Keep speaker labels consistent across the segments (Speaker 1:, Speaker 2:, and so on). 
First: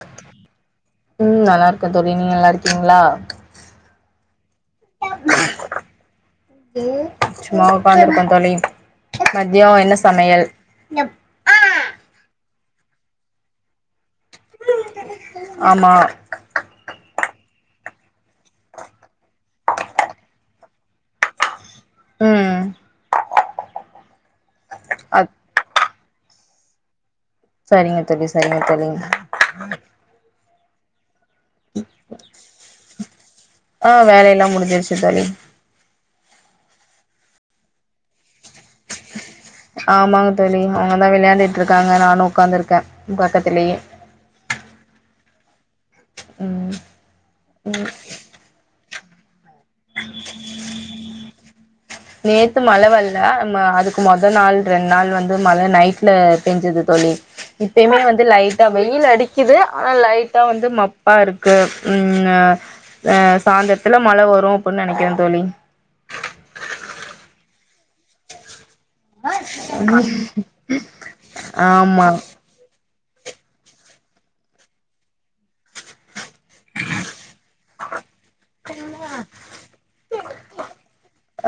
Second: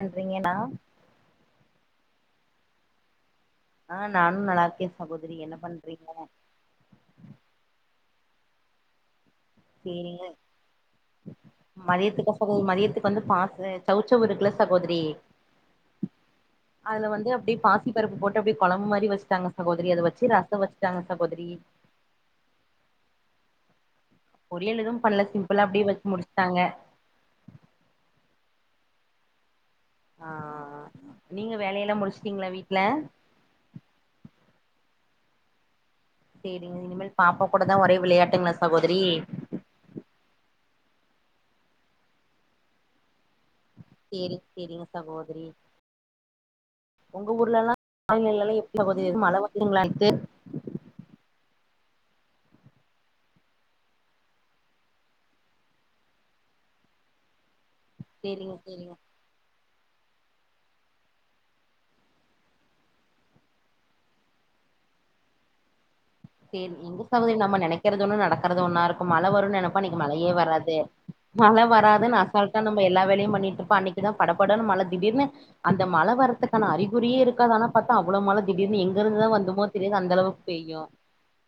Speaker 1: பண்றீங்கன்னா
Speaker 2: ம் நல்லா இருக்கே தோழி நீங்க நல்லா க்கீங்களா
Speaker 1: ஆ நானு நல்லா இருக்கே சகோதரி என்ன பண்றீங்களா
Speaker 2: சும்மா உக்காந்துருக்கோ தோழி மதியயோ என்ன சமையல்
Speaker 1: போகு மதியதுக்கு வந்து பசே சவ் ச்சவு இருக்கு இல்ல சகோதரி
Speaker 2: ஆமா
Speaker 1: அதுல வந்து அப்பிடியே பாசி பருப்பு போட்டு அப்பிடியே கெழம்பு மாரி வச்சிட்டாங்க சகோதரி அத வச்சி ரசோ வச்சிட்டாங்க சகோதரி
Speaker 2: ம்
Speaker 1: பொரியல் எதுவு பண்ணல
Speaker 2: அத்
Speaker 1: சிம்பளா அப்பிடியே வெச்சிமுடிச் ட்டாங்க
Speaker 2: சரிங்க தோழி சரிங்க தோழி
Speaker 1: ஆஆ நீங்க வேலையெல்லா முடிச்சிட்டிங்களா வீட்ல
Speaker 2: ஆ வேலை எல்லா முடிஞ்சிருச்சி தோழி
Speaker 1: சேரிங்க இனிமேல் பாப்பா கூட தா ஒரே விளையாட்டுங்களா சகோதரி
Speaker 2: ஆமாங்க தோழி அவுங்க தா விளையாண்டுட்டு இருக்காங்க நானு உட்காந்து இருக்கே பக்கத்துலியே
Speaker 1: சேரிங் சேரிங் சகோதரி
Speaker 2: ம்
Speaker 1: உங்க ஊர்லலா ஆன்ளைன்லலா எப் சகோதரி மழ வருந்துங்களா நேத்து
Speaker 2: நேத்து மழ வரல அ அதுக்கு மொத நாள் ரெண்டு நாள் வந்து மழ நைட்ல பெஞ்சது தோழி இப்பயுமே வந்து
Speaker 1: சேரிங்க
Speaker 2: லைட்டா
Speaker 1: சேரிங்க
Speaker 2: வெயில் அடிக்குது ஆனா லைட்டா வந்து மப்பா இருக்கு ம் அ சாயந்ததுல மழ வரு அப்பிடின்னு நெனைக்கிறே தோழி
Speaker 1: கே எங்க சாமி நம நெனைக்கறது ஒன்னு நடக்குறது ஒன்னா இருக் க் மழ வரு நெனப்போ அன்னைக்கு மழையே வராது மழ
Speaker 2: ஆமா
Speaker 1: வராதுனு அசால்டா நம்ம எல்லா வே வேலையு பண்ணிட்டு இருப்போ அன்னைக்கு தா படப்படனு மழ திடீர்னு அந்த மழ வரத்துக் க்கான அறிகுறியே இருக்காது ஆனா பத்தா அவ்ளோ மழ திடீர்னு எங் எங்கருதா வந்தமோ தெரியாது அ அந்தளவுக்கு பெய்யும்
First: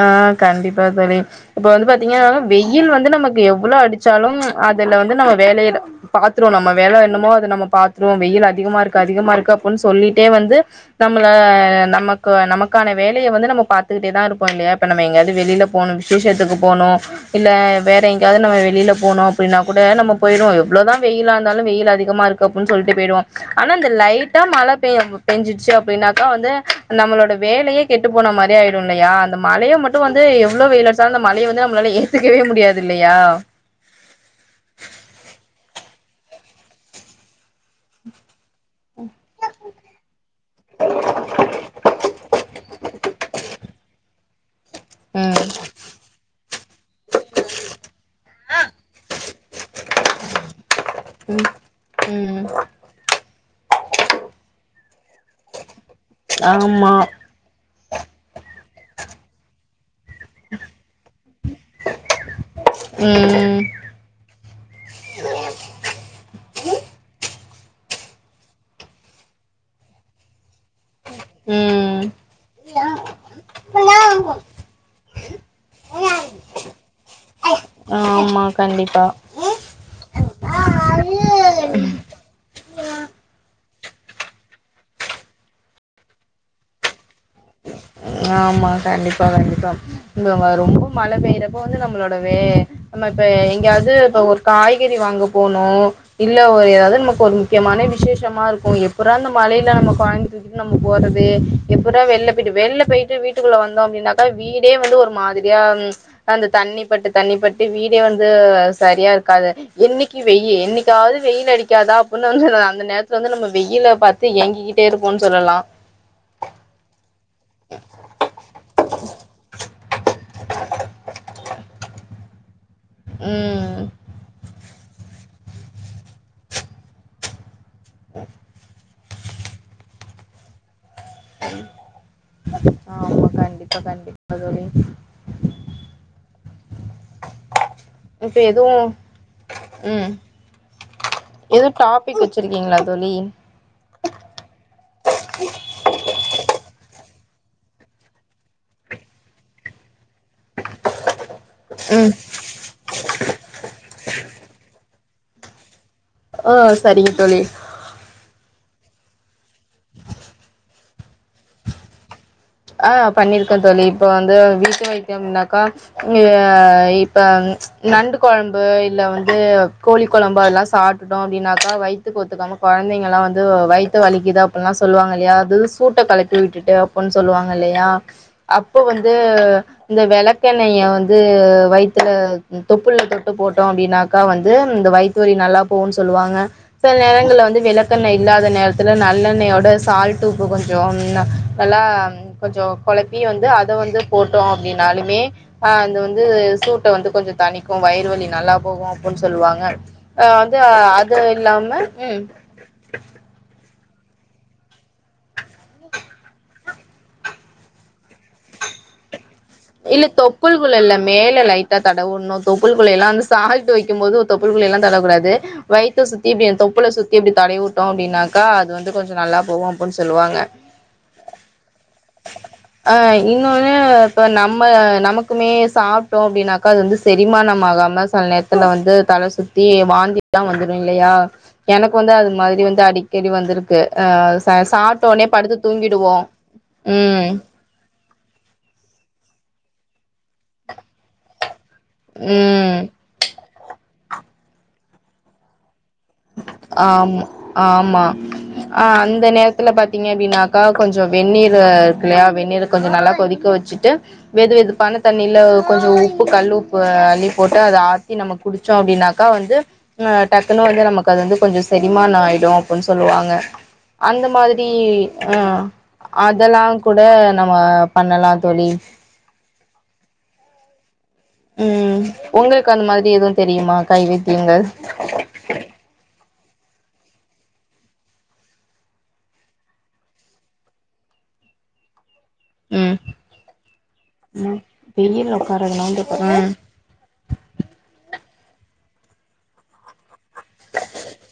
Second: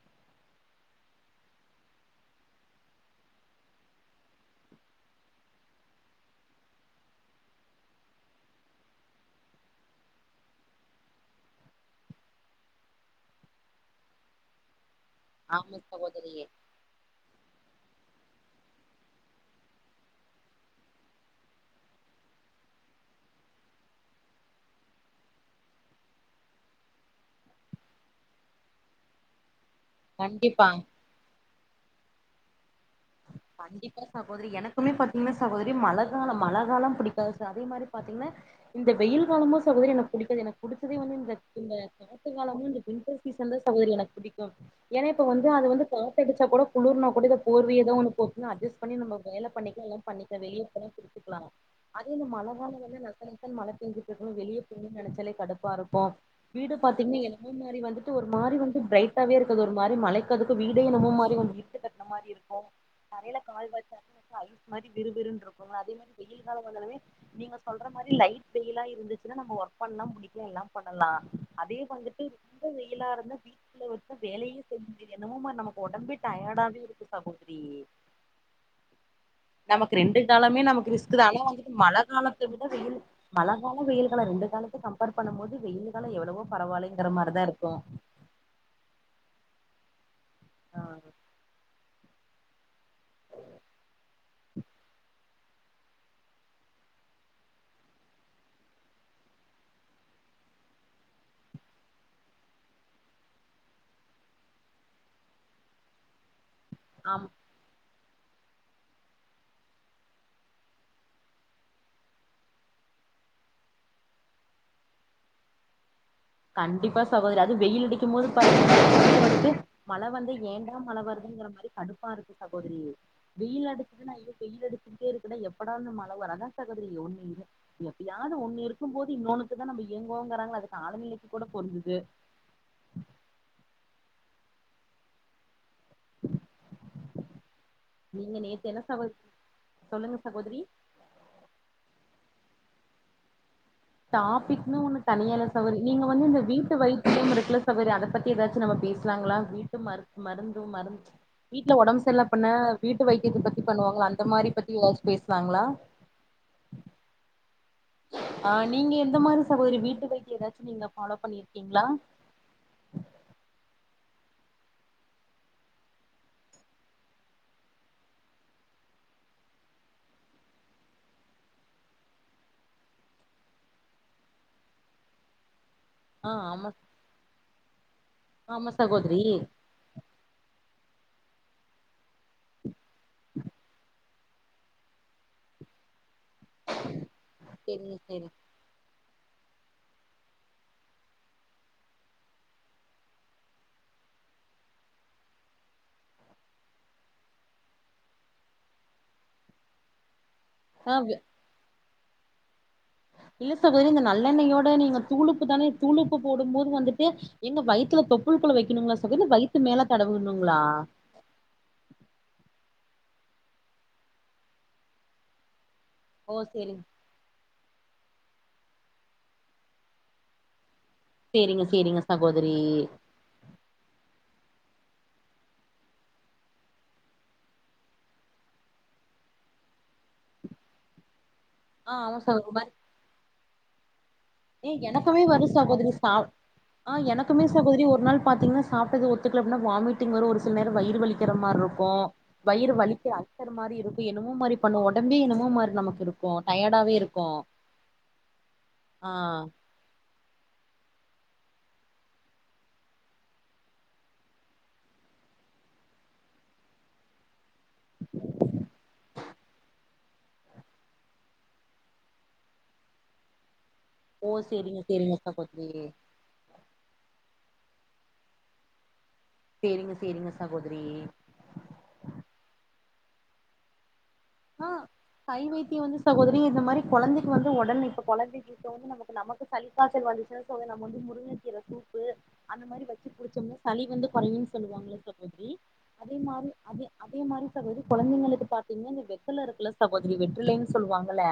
Speaker 2: ஆ கண்டிப்பா தோழி இப்ப வந்து பாத்தீங்கன்னா வெயில் வந்து நமக்கு எவ்ளோ அடிச்சாலும் அதுல வந்து நம்ம வேலயில பாத்துருவோம் நம்ம வேலை என்னமோ அத நம்ம பாத்துருவோம் வெயில் அதிகமா இருக்கு அதிகமா இருக்கு அப்படின்னு சொல்லிட்டே வந்து நம்மள ஆ நமக்கு நமக்கான வேலய வந்து நம்ம பாத்துக்கிட்டே தான் இருப் போம் இல்லையா இப்ப நம்ம எங்காவது வெளியில
Speaker 1: ஆமா
Speaker 2: போனும்
Speaker 1: சகோதரி
Speaker 2: விசேஷத்துக்கு போனும் இல்ல வேற எங்கயாவது நம்ம வெளியில போனோம் அப்படின்னா கூட நம்ம போயிடுவோம் எவ்ளோதான் வெயிலா இருந்தாலும் வெயில் அதிகமா இருக்கு அப்டின்னு சொல்லிட்டு போயிடுவோம் ஆனா இந்த லைட்டா மழை பெஞ்சுடுச்சு அப்படின்னாக்கா வந்து நம்மளோட வேலயே கெட்டு போனா மாரி ஆயிடும் இல்லையா இந்த மலையும் இப்ப மட்டும் வந்து
Speaker 1: கண்டிப்பா
Speaker 2: எவ்வளோ வெயில அடிச்சாலும் மழைய வந்து உன்னால ஏத்துக்கவே முடியாதில்
Speaker 1: கண்டிப்பா சகோதிரி எனக்குமே பாத்தீங்கன்னா சகோதிரி மழ காலம் மழக் காலம் புடிக்காது அதே மாரி பாத்திங்கன்னா இந்த வெயில் காலமும் சகோதரி எனக்கு புடிக்காது எனக்கு புடிச்சதே வந்து இந்த இந்த காத்துகாலமும் இந்த பிம்பிள் சிசனுந்தான் சகோதரி எனக்கு புடிக்கும் ஏன்னா
Speaker 2: ம்
Speaker 1: இப்பவந்து காத்து அடிச்சா கூட குளூர்னா கூட இந்தப் போர்வீயதான் ஒன்னு ஒப்னா அட்ஜஸ் பண்ணி நம்ம வேலை பண்ணிக்கலாம் எல்லாம் பண்ணிக்க வே வெயில் எடுத்துக்கலாம் அதே
Speaker 2: ம்
Speaker 1: இந்த
Speaker 2: ம்
Speaker 1: மழை காலம் வந்து நச நசன்னு மழை பெஞ்சிற்றிருக்கும் போது வெளிய போனுன்னு நெனைச்சாலே கடுப்பாருக்கும் ப்போம் வீடு
Speaker 2: ஆமா
Speaker 1: பாத்தீங்கன்னா என்மோ மாதிரி வந்துட்டு ஒரு மாரி வந் பிரைடட்டாவே இருக்கது ஒரு மாரி மழைக் அதுக்கு வீடே என்னமோ மாரி கொஞ்சம் இருட்டு கட்டின மாரி இருக்கும் தரைல
Speaker 2: ம்
Speaker 1: கால் வச்சாவே எனக்கு ஐஸ் மாரி விறுவிறுன்னு இருக்குங்களா அதே மாரி வெயில் கால வந்தாலுமே நீங்க சொல்ற மாரி லைட் வெயில்லா இருந்துச்சுன்னா நம்ம ஒர்க் பண்ணலா முடியும் எல்லாம் பண்ணலா அதே
Speaker 2: ம்
Speaker 1: வந்துட்டு ரொம்ப வெயிலா இருந்தா பீச்ல வச்சா வேலையே செஞ்ச என்னமோ மாரி நமக்கு உடம்பே டயர்டாவே இருக்கு சகோதரி
Speaker 2: ஆமா கண்டிப்பா
Speaker 1: நமக்கு ரெண்டு காலமே நமக்கு ரிஸ்க்குதான் ஆனா வந்துட்டு மழ காலத்த விட வெயில் மழ மழ காலம் வெயில்லு காலம் ரெண்டு காலத்து கம்பேர் பண்ணும்போது வெயில்லு காலம் எவ்வளவோ பரவால்லிங்
Speaker 2: ஆமா கண்டிப்பா கண்டிப்பா வரும் ரொம்ப மழ பெய்றப்ப வந்து நம்ளோட வே நம்ம இப்ப எங்கயாது இப்ப ஒரு காய்கறி வாங்க போனும் இல்ல ஒரு ஏதாவது நமக்கு ஒரு முக்கியமான விசேஷமா இருக்கும் எப்புறா இந்த மழைல நம்ம கொழந்தைய தூக்கிட்டு நம்ம போறது எப்புறா வெள்ள வீட்டு வெள்ள போயிட்டு வீட்டுக்குள்ள வந்தோம் அப்டின்னாக்கா வீடே வந்து ஒரு மாதிரியா ம் அந்த தண்ணி பட்டு
Speaker 1: ஆமா
Speaker 2: தண்ணி பட்டு வீடே வந் து சரியா இருக்காது இன்னைக்கு வெய்யு என்னைக்காவது வெயில் அடிக்காதா அப்டின்னு வந்து அந்த நேரத்துல வந்து நம்ம வெயில பாத்து ஏங்கிக்கிட்டே இருப்போன்னு சொல்லலாம்
Speaker 1: கண்டிப்பாஸ் சகோதரி அதும் வெயில் அடிக்கும் போது பாத்தீங்கனா [inaudible] வந்துட்டு மழ வந்து ஏண்டா மழ வருதுங்கிற மாரி து கடுப்பா இருக்கு ச கோதரி வெயில்
Speaker 2: ம்.
Speaker 1: அடுக்கிதுன்னா இது வெயில் அடிக் ச்சுக்கிட்டே இருக்குடா எப்படா இந்த மழ வரு அதா சகோதரி ஒன்னு இது எப்பயாது ஒன்னிரு க்கும்போது இன்னொன்னுக்குதா நாங்க ஏங்குவோங்குறாங்கல்ல அதுக்கு [unintelligible]
Speaker 2: ஆமா கண்டிப்பா கண்டிப் பா தோழி
Speaker 1: நீங்க
Speaker 2: இப்ப
Speaker 1: நேத்து என்ன
Speaker 2: எதுவும்
Speaker 1: சமச்
Speaker 2: ம்
Speaker 1: சொல்லுங்க சகோதரி
Speaker 2: பிக் வச்சிருக்கீங்ளா தோழி?
Speaker 1: டாபிக்னு ஒன்னு தனியால்ல சகோரி நீங்க வந்து இந்த வீட்டு வை த்தியம் இருக்குல்ல சகோதரி அத பத்தி எதாச்சு நாம பேசலாங்ளா வீட்டு மரு மருந்து மரு வீட்ல ஒடம்ப்
Speaker 2: ம்
Speaker 1: சர்ல பண்ண வீட்டு வைத்தியத்த பத்தி பண்ணுவாங்கள அந்த மாரி பத்தி எதாச்சு பேச லாங்ளா
Speaker 2: ஆ சரிங்க தோழி
Speaker 1: ஆ நீங்க எந்த மாரி சகோதரி வீட்டு வைத்திய எதாச்சு நீங்க ஃபாலோ பண்ணிருக்கீங்ளா?
Speaker 2: ஆ பண்ணிருக்க தோழி இப்ப வந்து வீட்டு வைத்தியம்னாக்கா ஆ இப்ப நண்டு கொழம்பு இல்ல வந்து கோழி கொழம்பு அதுல்லா சாப்டுட்டோ அப்டின்னாக்கா வயித்துக்கு ஒத்துக்காம கொழந்தைங்கலா வந்து வயித்து வலிக்குது அப்பில்லா சொல்வாங்கல்லியா அது பூட்ட
Speaker 1: ஆ
Speaker 2: கலத்து
Speaker 1: ஆமா
Speaker 2: விட்டுட்டு அப்புன் சொ ல்லுவாங்கல்லயா
Speaker 1: ஆமா
Speaker 2: அப்போ வந்து
Speaker 1: சகோதரி
Speaker 2: இந்த வெளக்கெண்ணய வந்து வயித்துல தொப்புள்ல தொட்டு போட்டோ‌ அப்டின்னாக்கா வந்து இந்த வயித்து வலி நல்லா போவுன் சொல்வாங்க சில நேரங்கள்ல வந்து
Speaker 1: செரிங்க
Speaker 2: விளக்கெண்ண
Speaker 1: செரி
Speaker 2: இல்லாத நேரத்துல ந ல்லெண்ணயோட ஸால்டு உப்பு கொஞ்சொம் நல்லா கொஞ்சோ கொழப்பி வந்து அத வந்து போட்டோ அப்டின்னாலுமே அ அந்த வந்து சூட்ட வந்து கொஞ்ச தணிக்கு வயிறு வலி நல்லா போகு அப்புன் சொல்வாங்க ஆ வந்து
Speaker 1: ஆ
Speaker 2: அது இல்லாம ம்
Speaker 1: இல்ல சகோதிரி இந்த நல்லெண்ணெயோட நீங்க தூளுப்பு தானே தூளுப்பு போடும் போது வந்துட்டு எங்க வய்த்துல தொப்புள்குள்ள வெக்கணுங்களா சகோரி இல்ல வயித்
Speaker 2: இல்ல தொப்புள்குள்ள இல்ல மேல லைட்டா தடவுட்னு தொப்புள் குள்ள எல்லா வந்து சால்ட் வைக்கும் போது தொப்புள்குள்ளயெல்லா தடவக்கூடாது வயித்த சுத்தி
Speaker 1: ஓ
Speaker 2: இப்டியே
Speaker 1: செரிங்
Speaker 2: தொப்புள சுத்தி இப்டி தடவி வுட்டோ அப்டின்னா க்கா அது வந்து கொஞ்ச நல்லா போவு அப்புன் சொல்வாங்க
Speaker 1: சேரிங்க சேரிங்க சகோதரி
Speaker 2: இன்னொன்னு இப்ப நம்ம நமக்குமே சாப்டோ அப்டின்னாக்கா அது வந்து செரிமானமாகாம சல் நேர்த்துல வந்து தல சுத்தி வாந்திலா வந்துரு இல்லயா
Speaker 1: ஆ
Speaker 2: எனக்கு வந்து
Speaker 1: ஆமா
Speaker 2: அது
Speaker 1: சகோதரி
Speaker 2: மாதிரி
Speaker 1: மாரி
Speaker 2: வந்து அடிக்கடி வந்துரு
Speaker 1: ஏ எனக்குமே வரு சகோதரி
Speaker 2: தூங்கிடுவோ
Speaker 1: சாவ் ஆ
Speaker 2: ம்
Speaker 1: எனக்குமே சகோதரி ஒரு நாள் பாத்தீங்ன்னா சாப்டது ஒரு [unintelligible] இல்லன்னா வாமிடிங் வரு ஒரு சில நேர வயிறு வலிக்கிற மாரிருக்கு ஹோ வயிறு
Speaker 2: ம்
Speaker 1: வலிக்கு அல்சர் மாரியிருக்கு என்னமோமரி பண்ணு வொடம்பே என்னமோ மாரி நமக்
Speaker 2: ஆமா ஆமா ஆ அ அந்த நேரத்துல பாத்தீங்க அப்டின்னாக்கா கொஞ் கொஞ்ச வெந்நீரு இருக்லயா வெந்நீர கொஞ்ச நல்லா கொதிக்க வச்சிட்டு வெது வெது பான தண்ணியில கொஞ்ச உப்பு கல்லு உப்பு அலி போட்டு அத ஆத்தி நம்ம குடிச்சோ அப்டின்னாக்கா வந்து அ டக்குனு வந்து நமக் க்க அது வந்து கொஞ்ச செரிமான ஆயிடு அப்டின் சொல்லுவாங்க அந்த
Speaker 1: ஓ
Speaker 2: மாதிரி
Speaker 1: சேரிங்க சேரிங்க
Speaker 2: அ
Speaker 1: சகோதரி
Speaker 2: அதெல்லா கூட நம்ம பண்ணலா தோழி
Speaker 1: சேரிங்க சேரிங்க சகோதரி
Speaker 2: ம் உங்களுக் அந்த மாரி எதுவு தெரியுமா கைவித்
Speaker 1: ஆ கை வைத்தியோ வந்து சகோதரி வீ இத மாரி கொழந்தக்கி வந்து உடன இப்ப கொழந்தக்கி இப்ப வந்து நமக்கு நமக்கு சளிகாச்சல் வந்துச்சுன் சொல்லி நம்ம வந்து முருங்ககீற சூப்பு அந்த மாரி
Speaker 2: ம்
Speaker 1: வச்சி புடிச்சோம்னா சளி வந்து கொறய்ன்
Speaker 2: நா
Speaker 1: சொல்லுவாங்ல்கு
Speaker 2: வெயில்ல
Speaker 1: சகோதரி
Speaker 2: உக்காரதுனா வந்து
Speaker 1: அதே
Speaker 2: பாத்தா
Speaker 1: மாரி அத அதே மாரி சகோதரி கொழந்தைகளுக்கு பாத்ங் இந்த பெட் இதுல இருக்குல சகோரி நீ வெற்றிலைனு சொல்லுவாங்கள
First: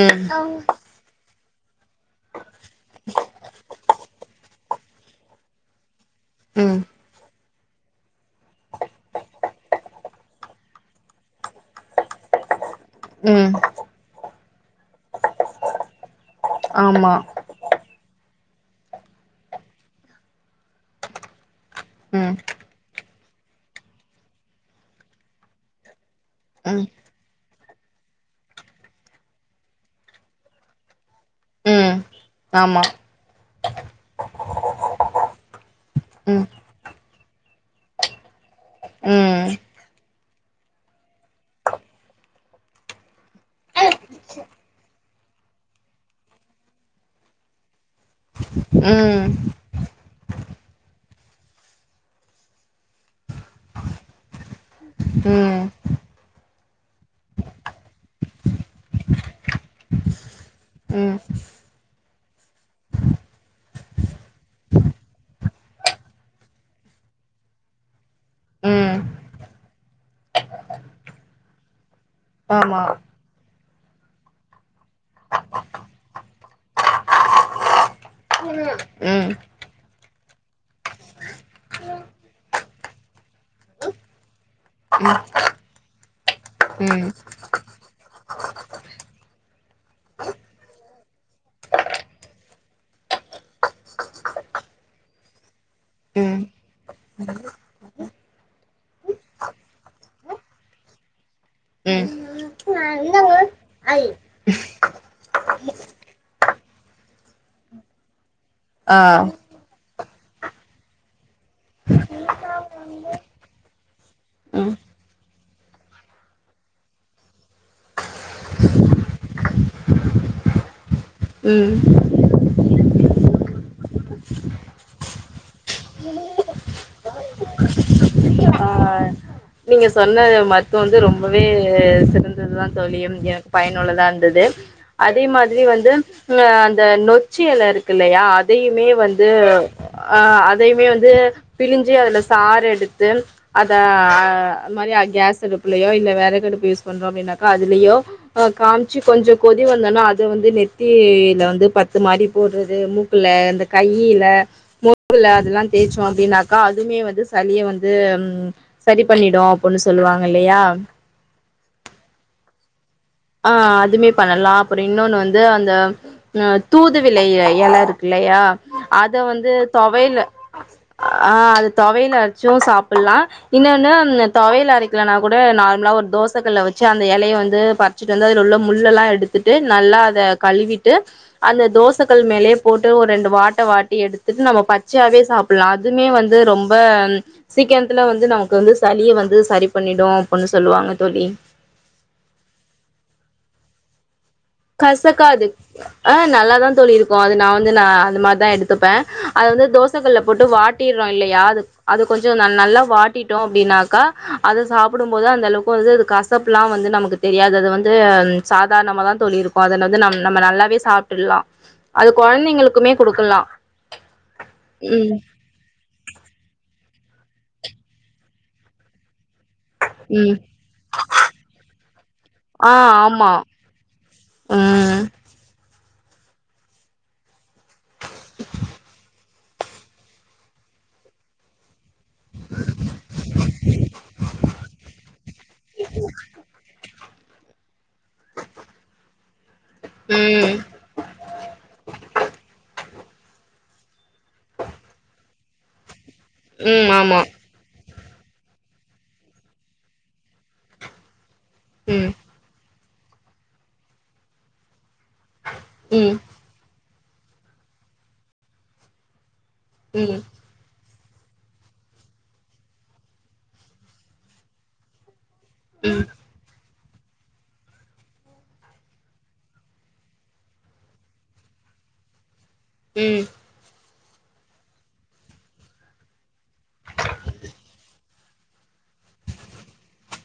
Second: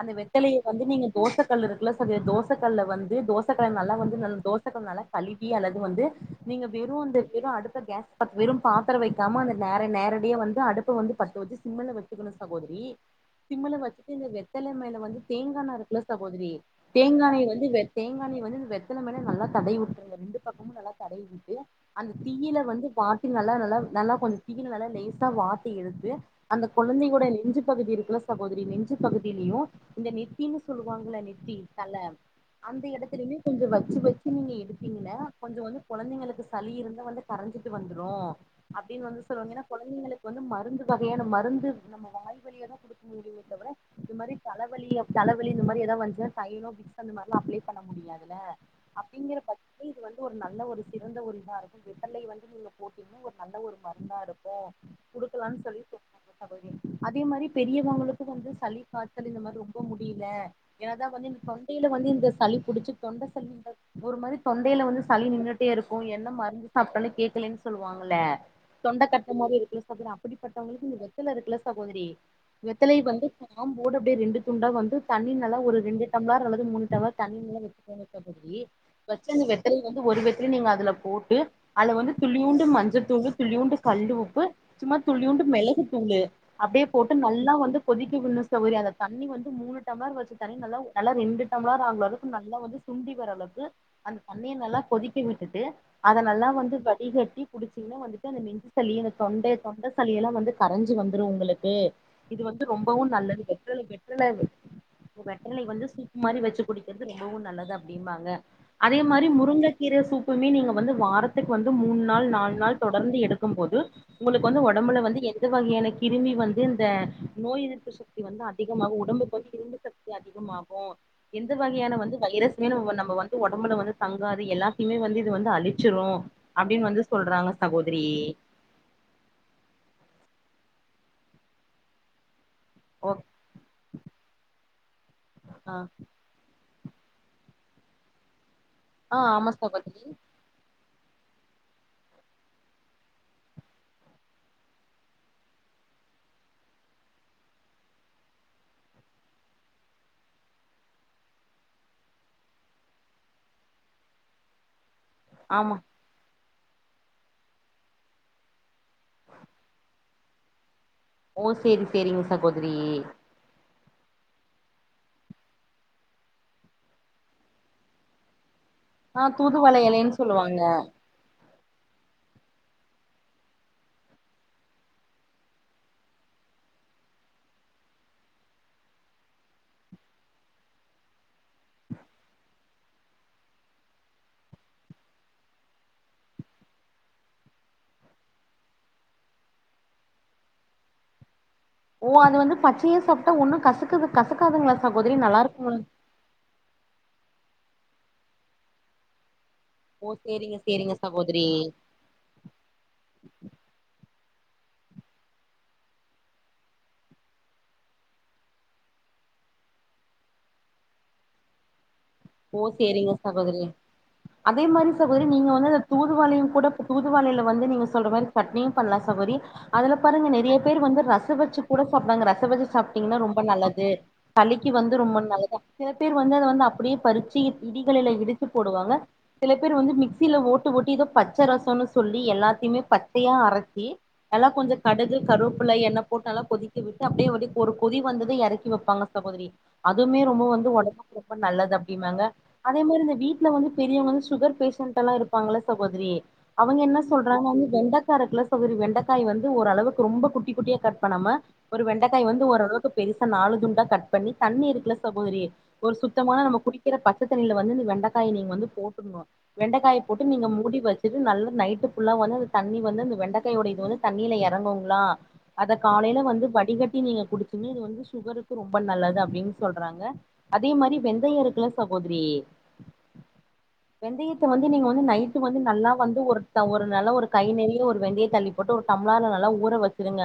Speaker 1: அந்த வெத்தலய வந்து நீங்க தோசக் கல் இருக்குல சரி தோசக்கல்ல வந்து தோசக்கல நல்லா வந்து நல் தோசக்கல நல்ல கழுவி அல்லது வந்து நீங்க
Speaker 2: ம்
Speaker 1: வெறு அந்த வெறு அடுப் த்த கேஸ் பத் வெரு பாத்தர வைக்காம அந்த நேர நேரடிய வந்து அடுப்பு வந்து பத்த வச்சி சிம்ல வச் திக்னஸா போது ஈ
Speaker 2: ம்
Speaker 1: சிம்ல வச்சின் வெர் த்தலமயில வந்து தேங்கானா இருக்குல சகோதரி
Speaker 2: ஆமா
Speaker 1: தேங்கானை வந்து வே தேங்கானை இபவந்து இந்த வெத்தல மேல நல்லா தடவி வுட்ர்ங்கந்து பக்கமு நல்லா தடவிவுட்டு அந்த
Speaker 2: ம்
Speaker 1: தீயில வந்து வாட் நல்லா நல்லா நல்லா கொஞ்ச தீயீல நெய்ஸ்ஸா வாட்டி எடுத்து
Speaker 2: ம்
Speaker 1: கொழந்தகோட நெஞ்சிப் ப் பகுதி இருக்குல சகோதரி நெஞ்சி பகுதிலயு இந்த நெத்தினு சொல்லுவாங்கள நெத் தீ தல
Speaker 2: ம் ஆமா
Speaker 1: அந்த எடத்துலயுமே கொஞ்சோ வச்சி வச்சி நீங்க எடுபீங்ள கொஞ்சோ வந்து கொழந்தைங்களுக்கு
Speaker 2: ம்
Speaker 1: சளி இருந்த வந்து கரஞ்சிட்டு வந்துரு அப்பிடின் வந்து
Speaker 2: ம்
Speaker 1: சொல்லுவாங்க கொழந்தைகளுக் வந்து மருந்து வகையான மருந்து நம்ம வாய் வழியாதா குடுக்க முடியு ட்டப்ர இது மாரி தலவலிய தலவலி இந்த மாரி எத வஞ்சினா தைலோ விக்ஸ் அந்த மாரிலா அப்லே பண்ண முடியாதுல்ல
Speaker 2: ம்
Speaker 1: அப்பிடிங்கற பத்து இது வந்து ஒரு நல்ல ஒரு சிட் இருந்த ஒரு இதா இருக்கு வெப்பலை வந்து நீங்க போட்டிங்கன் நல்ல ஒரு மருந்தா இருக்கு
Speaker 2: ம்
Speaker 1: குடுக்கலாம்னு சொல்லி சொன்னாங்க அதுமே அதே மாரி பெரியவங்களுக்கு வந்து சளி காய்சல் இந்த மாரி ரொம்போ முடியல ஏன்னதா
Speaker 2: ம்
Speaker 1: வந்து இந்த தொண்டையில வந்து இந்த சளி புடிச்சி தொண்ட சளி ஒரு மாரி தொண்டையில வந்து சளி நின் ட்டே இருக்கு என்ன மருந்து சாப்பிட்டாலு கேக்கலன்னு சொல்லுவாங் அல்ல
Speaker 2: ம்
Speaker 1: தொண்ட கட்டுன மாரி இருக்குல்ல சாப்பற அப்பிடிப்பட்டவங்களுக்கு இந்த த்து இருக்கு இல்ல சகோதரி
Speaker 2: ஆமா
Speaker 1: வெத்தலை வந்து காம்போட அப்பிடியே ரெண்டு துண்டா வந்து தண்ணிர் நல்ல ஒரு ரெண்டு டம்ளார் அல்லது மூனுடம்ளர் தண்ணி நல்லா வச்சிக்கோங்க சகோதரி வச்ச
Speaker 2: ம்
Speaker 1: அந்த வெத்தலைல வந்து ஒரு வெத் து நீங்க அக் துல போட்டு அல வந்து துள்ளியுண்டு மஞ்சத் த்து வந்து துள்ளியூண்டு கல்லு உப்பு சும்மா
Speaker 2: ம்
Speaker 1: துள்ளியுண்டு மெளகு து அப்பிடியே
Speaker 2: ம்
Speaker 1: போட்டு நல்லா வந்து கொதிக்கவிடுனு சகோதரி அந்த தண்ணி வந்து மூணு டம்ளர் வச்சி தண்ணி நல்லா நல்லா ரெண்டு டம்ளார ஆகர அளவுக்கு நல்லா வந்து சுண்டிவர அளவுக்கு அந்த தண்ணிய நல்லா கொதிக்கவிட்டுட்டு அத நல்லா வந்து வடிகட்டி குடிச்சீங்கன்னா வந்துட்டு அந்த நெஞ்சி சளி இந்த தொண்ட தொண்ட சளிய எல்லா வந்து கரஞ்சி வந்துரு உங்களுக் கு
Speaker 2: ம்
Speaker 1: இது வந்து ரொம்பவு நல்லது
Speaker 2: ம்
Speaker 1: வெற்ற வெற்றல வெற்றலை வந்து சூப்பு மாரி வச்சி குடிக்கிறது ரொம்பவு நல்லது அப்பிடிம்பாங்க அதே
Speaker 2: ஆ
Speaker 1: மாரி முருங்கக்கீரை சூப் நீங்க வந்து வாரத்துக்கு வந்து மூனு நாள் நாலு நாள் தொடர்ந்து எடுக்கும் போது உங்களுக்கு வந்து
Speaker 2: ம்
Speaker 1: உடம்ல வந்து எ இந்த வகையான கிருமி வந்து இந்த நோய் எதிர்ப்பு சக்தி வந்து அதிகமாகு உடம்புக்கு வந்து இரும்பு சக்தி அதிகமாகு எந்த
Speaker 2: ம்
Speaker 1: வகையான வந்து வைரஸ் நம்ம வந்து உடம்புல வந்து தங்காது எல்லாத்தையுமே வந்து இது வந்து அழிச்சிரு அப்டின்னு வந்து சொல்றாங்க சகோதரி
Speaker 2: ஆ நீங்க சொன்ன மருத்துவம் வந்து ரொம்பவே சிறந் தா தோழி
Speaker 1: ஓ
Speaker 2: எனக்கு பயனுள்ளதா இருந்தது அதே மாதிரி
Speaker 1: ஆ
Speaker 2: வந்து இந்த நொச்சி எல இருக்கு இல்லையா இதையுமே
Speaker 1: ஆ
Speaker 2: வந்து
Speaker 1: ஆமா சகோதரி
Speaker 2: ஆ அதையுமே வந்து இது பிழுஞ்சு அதுல சறு எடுத்து அத க அது மாதி‌ரி கேஸ் அடுப்புலையோ இல்ல வெரகு அடுப்பு யூஸ் பண்றோ அப்டினாக்கா அதுலய்யோ காமிச்சு கொஞ்சோ கொதி வந்தனோ அத வந்து நெத்தில பத்து மாரி போடுறது மூக்குல இந்த கையில முக்குல அதெல்லா
Speaker 1: ஆமா
Speaker 2: தேய்சோ அப்டினா கா அதுமே வந்து சளி வந்து உ சரி பண்ணிடு அப்டின்னு சொல்லுவாங்க. இல்லையா.
Speaker 1: ஓ சேரி சேரிங்க சகோதரி
Speaker 2: ஆ அதுமே பண்ணலா அப்றோ இன்னொன்னு வந்து அந்த தூது விலை எல இருக்கு இல்லையா. அத
Speaker 1: ஆ
Speaker 2: வந்து
Speaker 1: தூதுவள எலைன்னு
Speaker 2: தொவயல்
Speaker 1: சொல்லுவாங்க
Speaker 2: ஆ அது. தொவையல் அரச்சும் சாப்டலா இன்னொன்னு தொவயல் அரைக்கலனா கூட நார்மலா ஒரு தோச கல்ல வச்சு அந்த எலய வந்து ப. ச்சுட்டு வந்து அதுல உள்ள முள்ளல்லா எடுத்துட்டு நல்லா அத கழுவிட்டு அந்த தோச கல் மேலயே போட்டு ஒரு ரெண்டு வாட்ட வாட்டி எடுத்துட்டு நம்ம பச்சையாவே சாப்டலா அதுமே வந்து ரொம்ப சீக்கிரத்ல வந்து நமக்கு வந்து சளிய வந்து சரி பண்ணிடு அப்டின்னு சொல்லுவாங்க தோழி.
Speaker 1: ஓ அத வந்து பச்சய சாப்ட்டா ஒன்னு கசுக்குது.
Speaker 2: கசக்காது ஆ நல்லாதா தோழி இருக்கு. ஓ அது நா வந்து நா அந்த மாரிதா எடுத்துப்பே அத வந்து
Speaker 1: ஓ
Speaker 2: தோசைக்கல்ல போட்டு
Speaker 1: சேரிங்க சேரிங்க
Speaker 2: வாட்டிறோ இல்லையா
Speaker 1: சகோதரி
Speaker 2: அது அது கொஞ்சோ ந நல்லா வாட்டிட்டோ அப்டின்னாக்கா. அத சாப்டும் போது அந்த அளவுக்கு வந்து கசப்ல்லா வந்து நமக்கு தெரியாது அது வந்து சாதாரணமா தா தோழி இருக்கு அத வந்து நம் நம்ம நல்லாவே சாப்ட்டுல்லா
Speaker 1: ஓ சேரிங்க சகோதரி அதே மாரி
Speaker 2: ம்
Speaker 1: சகோதரி நீங்க வந்து அந்த தூதுவாளையு கூட. தூதுவாளைய்ல வந்து நீங்க சொல்ற மாரி சட்னியு பண்லா சகோதரி. அதுல பாருங்க
Speaker 2: ம்
Speaker 1: நெறய பேர் வந்து ரச வச்சு கூட சாப்டுவாங்க ரச வச்சு
Speaker 2: ஆ
Speaker 1: சாப்ட்டீங்னா
Speaker 2: ஆமா
Speaker 1: ரொம்ப நல்லது சளிக்கு வந்து
Speaker 2: ம்
Speaker 1: ரொம்ப நல்லது சில பேர் வந்து அத வந்து அப்டியே. பரு. ச்சி இடிகல்ல இடிச்சு போடுவாங்க. சில பேர் வந்து மிக்சில ஓட்டு ஓட்டி ஏதோ பச்ச ரசோனு. சொல்லி எல்லாத்தையுமே பச்சையா அரச்சி எல்லா கொஞ்சோ கடுகு கருவேப்ல எண்ணெ போட்டு நல்லா கொதிக்க விட்டு. து அப்டே ஒரே ஒரு கொதி வந்தது எறக்கி வப்பாங்க சகோதிரி. அதுமே ரொம்ப
Speaker 2: ம்
Speaker 1: வந்து ஒடம்புக்கு ரொம்ப நல்லது அப். ங்க அதே மாரி இந்த வீட்ல வந்து பெரியவங்க வந்து சுகர் பேஷன்ட் எல்லாம் இருப்பாங்கள சகோதிரி. அவங்க
Speaker 2: ம்
Speaker 1: என்ன
Speaker 2: ஆமா
Speaker 1: சொல்றாங்கன்னு வெண்டா கேரட் இல்ல சகோதிரி வெண்டக்காய் வந்து ஓரளவுக்கு ரொம்ப குட்டி குட்டியா கட் பண்ணாம. ஒரு
Speaker 2: ம்
Speaker 1: வெண்டக்காய் வந்து ஓரளவுக்கு. பெருசா நாலு துண்டா கட் பண்ணி தண்ணீ இருக்குல. சகோதரி ஒரு
Speaker 2: ம்
Speaker 1: சுத்தமான நம்ம குடி கிற பச்ச தண்ணியில வந்து இந்த வெண்டைக்காய் நீங்க வந்து போட்ருனும். வெண்டைக்காய
Speaker 2: ம்
Speaker 1: போட்டு நீங்க மூடி வச் சிட்டு நல்லா நைட்டு புல்லா வந்து அந்த தண்ணி வந்து அந்த வெண்டைக்காயோட இது வந்து தண்ணியில எறங்குங்களா. அத
Speaker 2: ம்
Speaker 1: காலையில வந்து வடிகட் டி நீங்க குடிச்சிங்கனா இது வந்து சுகருக்கு ரொம்ப நல்லது அப்டின் சொல்றாங்க அதே மாரி வெந்தய இருக்குல. சகோதிரி
Speaker 2: ம்
Speaker 1: வெந்தயத்த வந்து நீங்க வந்து நைட்டு வந்து நல்லா வந்து ஒரு. த ஒரு நல்ல ஒரு கை நெறியா ஒரு வெந்தய தள்ளி போட்டு ஒரு டம்ளார்ல நல்லா ஊற வச்சிருங்க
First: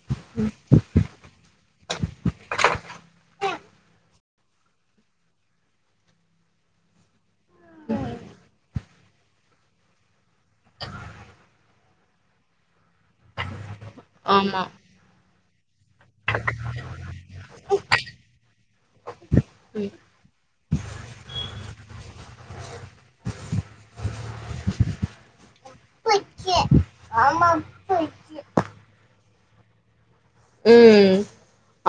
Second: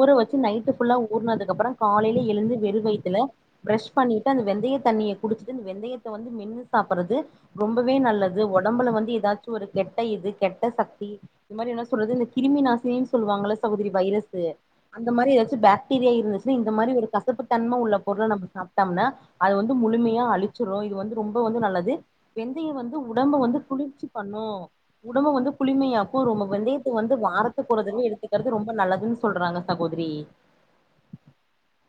Speaker 1: ஊற வச்சி நைட்டு ஃபுல்லா ஊறனதுக்கு அப்புறோம் காலையில எழுந்து வெறும் வயித்துல பிரஷ் பண்ணி ட்டு அந்த வெந்தய தண்ணிய குடிச்சிட்டு இந்த வெந்தய த்த வந்து மென்னு சாப்பறது ரொம்பவே நல்லது ஒடம்புல வந்து எதாச்சி ஒரு கெட்ட இது கெட்ட சக்தி இது மாரி இன்னு சொல்றது இந்த கிருமி நா சீன் சொல்லுவாங்க இல்ல சகோதிரி வைரஸு
Speaker 2: ஆமா
Speaker 1: அந்த மாரி எதாச்சி து பேக் டீரியா இருந்துச்சினா இந்த மாரி ஒரு கசப்பு தன்ம உள்ள பொருள நம்ப சாப்ட்டம்னா அது வந்து
Speaker 2: ம்
Speaker 1: முழுமையா அழிச்சி கும் இது வந்து ரொம்ப வந்து நல்லது வெந்தியம் வந்து உடம்ப வந்து குளிர்ச்சி பண்ணும் உடம்ப வந்து குளிமையாக்கும் ரொம்ப வெந்தயத்த வந்து வாரத்துக்கு ஒரு தடவ எடுத்துக்கறது ரொம்ப நல்லது சொல்றாங்க சகோதிரி
Speaker 2: ம்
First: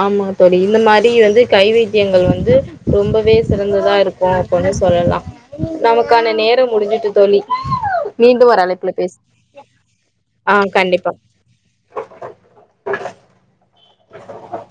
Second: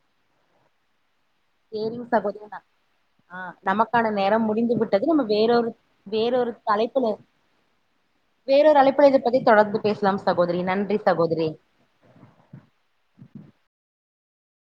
Speaker 2: ஆமா தோழி இந்த மாரி இப்டி வந்து
Speaker 1: சேரிங்க
Speaker 2: கைவைத்தியங்கள்
Speaker 1: சகோதரி
Speaker 2: வந்து
Speaker 1: நா
Speaker 2: ரொம்பவே
Speaker 1: ஆ
Speaker 2: சிறந்ததா
Speaker 1: நமக்கான
Speaker 2: இருக்கும்
Speaker 1: நேரம்
Speaker 2: அப்போன்னு
Speaker 1: முடிந்து விட்டது
Speaker 2: சொல்லலா
Speaker 1: நம்ம வேறொரு
Speaker 2: நமக்கான
Speaker 1: வேறொரு
Speaker 2: நேரம்
Speaker 1: தலைப்புல
Speaker 2: முடிஞ்சிட்டு தோழி மீண்டும் வர
Speaker 1: வேறொரு
Speaker 2: அழைப்புல
Speaker 1: இத
Speaker 2: பேசலா
Speaker 1: பத்தி தொடர்ந்து பேசலாம்
Speaker 2: ஆ
Speaker 1: சகோதரி நன்றி
Speaker 2: கண்டிப்பா
Speaker 1: சகோதரி
Speaker 2: [inaudible]